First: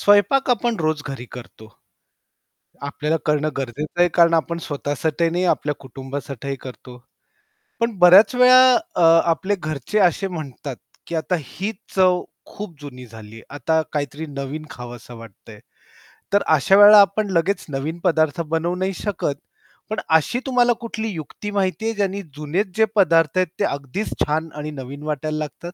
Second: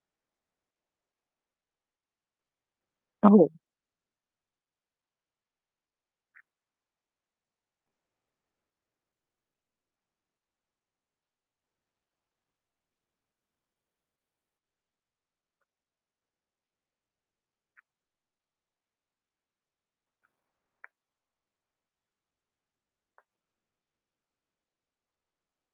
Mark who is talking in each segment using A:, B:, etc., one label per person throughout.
A: स्वयंपाक आपण रोज घरी करतो. आपल्याला
B: हो.
A: करणं गरजेचं आहे कारण आपण स्वतःसाठी नाही आपल्या कुटुंबासाठीही करतो. पण बऱ्याच वेळा अ, आपले घरचे असे म्हणतात, की आता ही चव खूप जुनी झालीये. आता काहीतरी नवीन खावसं वाटतयं. तर अशावेळेला आपण लगेच नवीन पदार्थ बनवू नाही शकत. पण अशी तुम्हाला कुठली युक्ती माहिती आहे, ज्यानी जुनेच जे पदार्थ आहेत ते अगदीच छान आणि नवीन वाटायला लागतात?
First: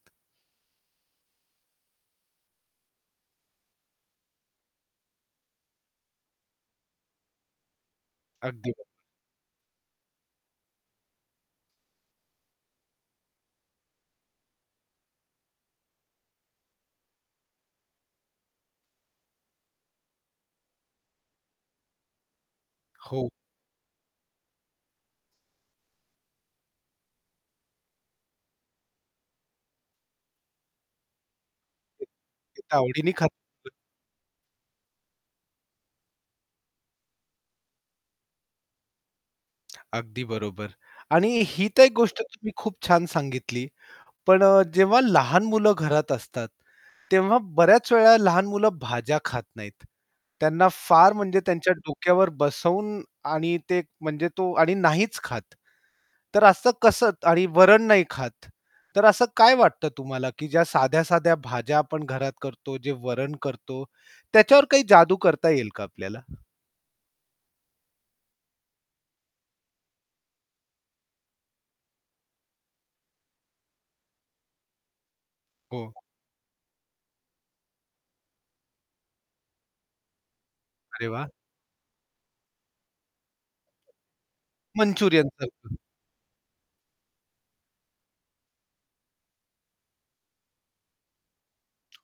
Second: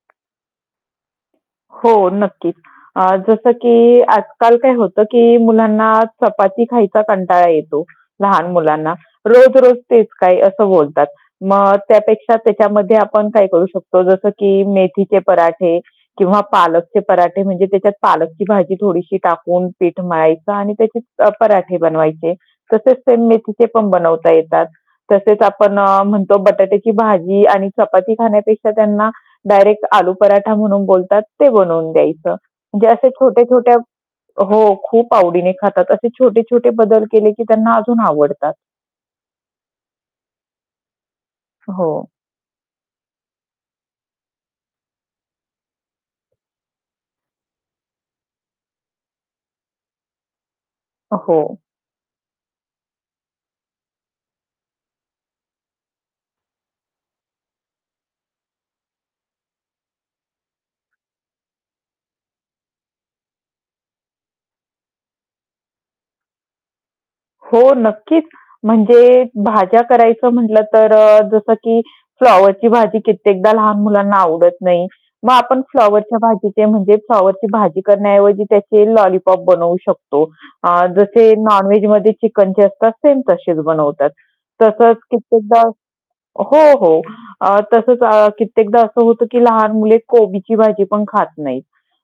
B: हो, नक्कीच. अ, जसं की आजकाल काय होतं, की मुलांना चपाती खायचा कंटाळा येतो, लहान
A: अगदी बरोबर.
B: मुलांना. "रोज-रोज तेच काय?" असं बोलतात. मग त्यापेक्षा त्याच्यामध्ये आपण काय करू शकतो, जसं की मेथीचे पराठे किंवा पालकचे पराठे, म्हणजे त्याच्यात पालकची भाजी थोडीशी टाकून पीठ मळायचं आणि त्याचे अ, पराठे बनवायचे. तसेच सेम
A: हो.
B: मेथीचे पण बनवता येतात. तसेच आपण अ, म्हणतो बटाट्याची भाजी आणि चपाती खाण्यापेक्षा त्यांना डायरेक्ट आलू पराठा म्हणून बोलतात, ते बनवून द्यायचं. म्हणजे असे
A: आवडीने खा [unintelligible]
B: छोटे-छोटे हो. खूप आवडीने खातात. असे छोटे-छोटे बदल केले, की त्यांना अजून आवडतात.
A: अगदी बरोबर आणि ही तर एक
B: हो.
A: गोष्ट तुम्ही खूप छान सांगितली, पण अ, जेव्हा लहान मुलं घरात असतात, तेव्हा बऱ्याच वेळा लहान मुलं भाज्या खात नाहीत, त्यांना फार
B: अ,
A: म्हणजे
B: हो.
A: त्यांच्या डोक्यावर बसवून आणि ते म्हणजे तो आणि नाहीच खात. तर असं कसं आणि वरण नाही खात. तर असं काय वाटत तुम्हाला, की ज्या साध्या-साध्या भाज्या आपण घरात करतो, जे वरण करतो, त्याच्यावर काही जादू करता येईल का आपल्याला?
B: हो, नक्कीच. म्हणजे भाज्या करायचं म्हटलं, तर अ, जसं की फ्लॉवरची भाजी कित्येकदा लहान मुलांना आवडत नाही, मग आपण
A: हो.
B: फ्लॉवरच्या भाजीचे, म्हणजे फ्लॉवरची भाजी करण्याऐवजी त्याचे लॉलीपॉप बनवू शकतो. अ,
A: अरे वाह!
B: जसे नॉन-वेजमध्ये चिकनचे असतात सेम तसेच बनवतात. तसंच
A: मंचुरियन
B: कित्येकदा
A: सारखं.
B: हो, हो. अ, तसेच कित्येकदा असं होतं, की लहान मुले कोबीची भाजी पण खात नाहीत.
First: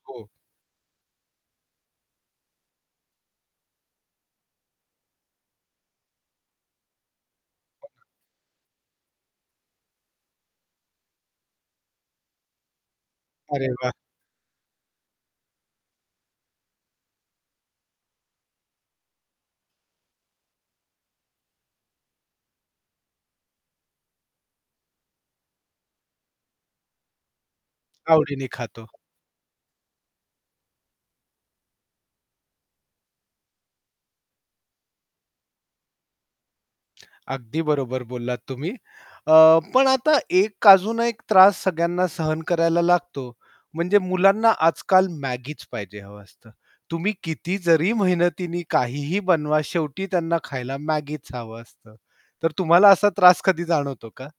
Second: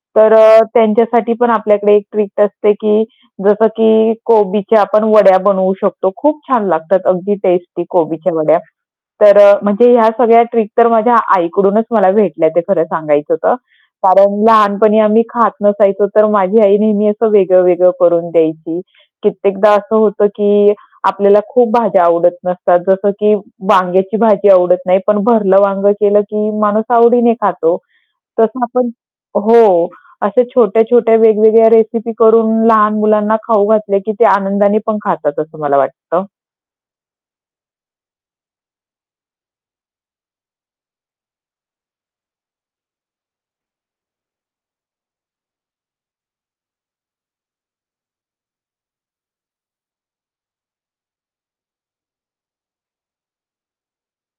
A: हो.
B: तर अ, त्यांच्यासाठी पण आपल्याकडे एक ट्रिक असते, की जसं की कोबीच्या आपण वड्या बनवू शकतो. खूप छान लागतात, अगदी टेस्टी कोबीच्या वड्या. तर अ, म्हणजे ह्या सगळ्या ट्रिक तर माझ्या आईकडूनच मला भेटल्या, ते खरं सांगायचं तर.
A: अरे वाह!
B: कारण लहानपणी आम्ही खात नसायचो तर माझी आई नेहमी असं वेगळं-वेगळं करून द्यायची कित्येकदा असं होतं, की आपल्याला खूप भाज्या आवडत नसतात. जसं की वांग्याची भाजी आवडत नाही, पण भरलं वांगं केलं की माणूस आवडीने खातो.
A: आवडीने
B: तसं
A: खातो.
B: आपण हो, अशा छोट्या-छोट्या वेगवेगळ्या रेसिपी करून लहान मुलांना खाऊ घातले, की ते आनंदाने पण खातात, असं मला वाटतं.
A: अगदी बरोबर बोललात तुम्ही. अ, पण आता एक अजून एक त्रास सगळ्यांना सहन करायला लागतो, म्हणजे मुलांना आजकाल Maggieच पाहिजे हवं असतं. तुम्ही किती जरी मेहनतीने काहीही बनवा शेवटी त्यांना खायला Maggieच हवं असतं, तर तुम्हाला असा त्रास कधी जाणवतो का?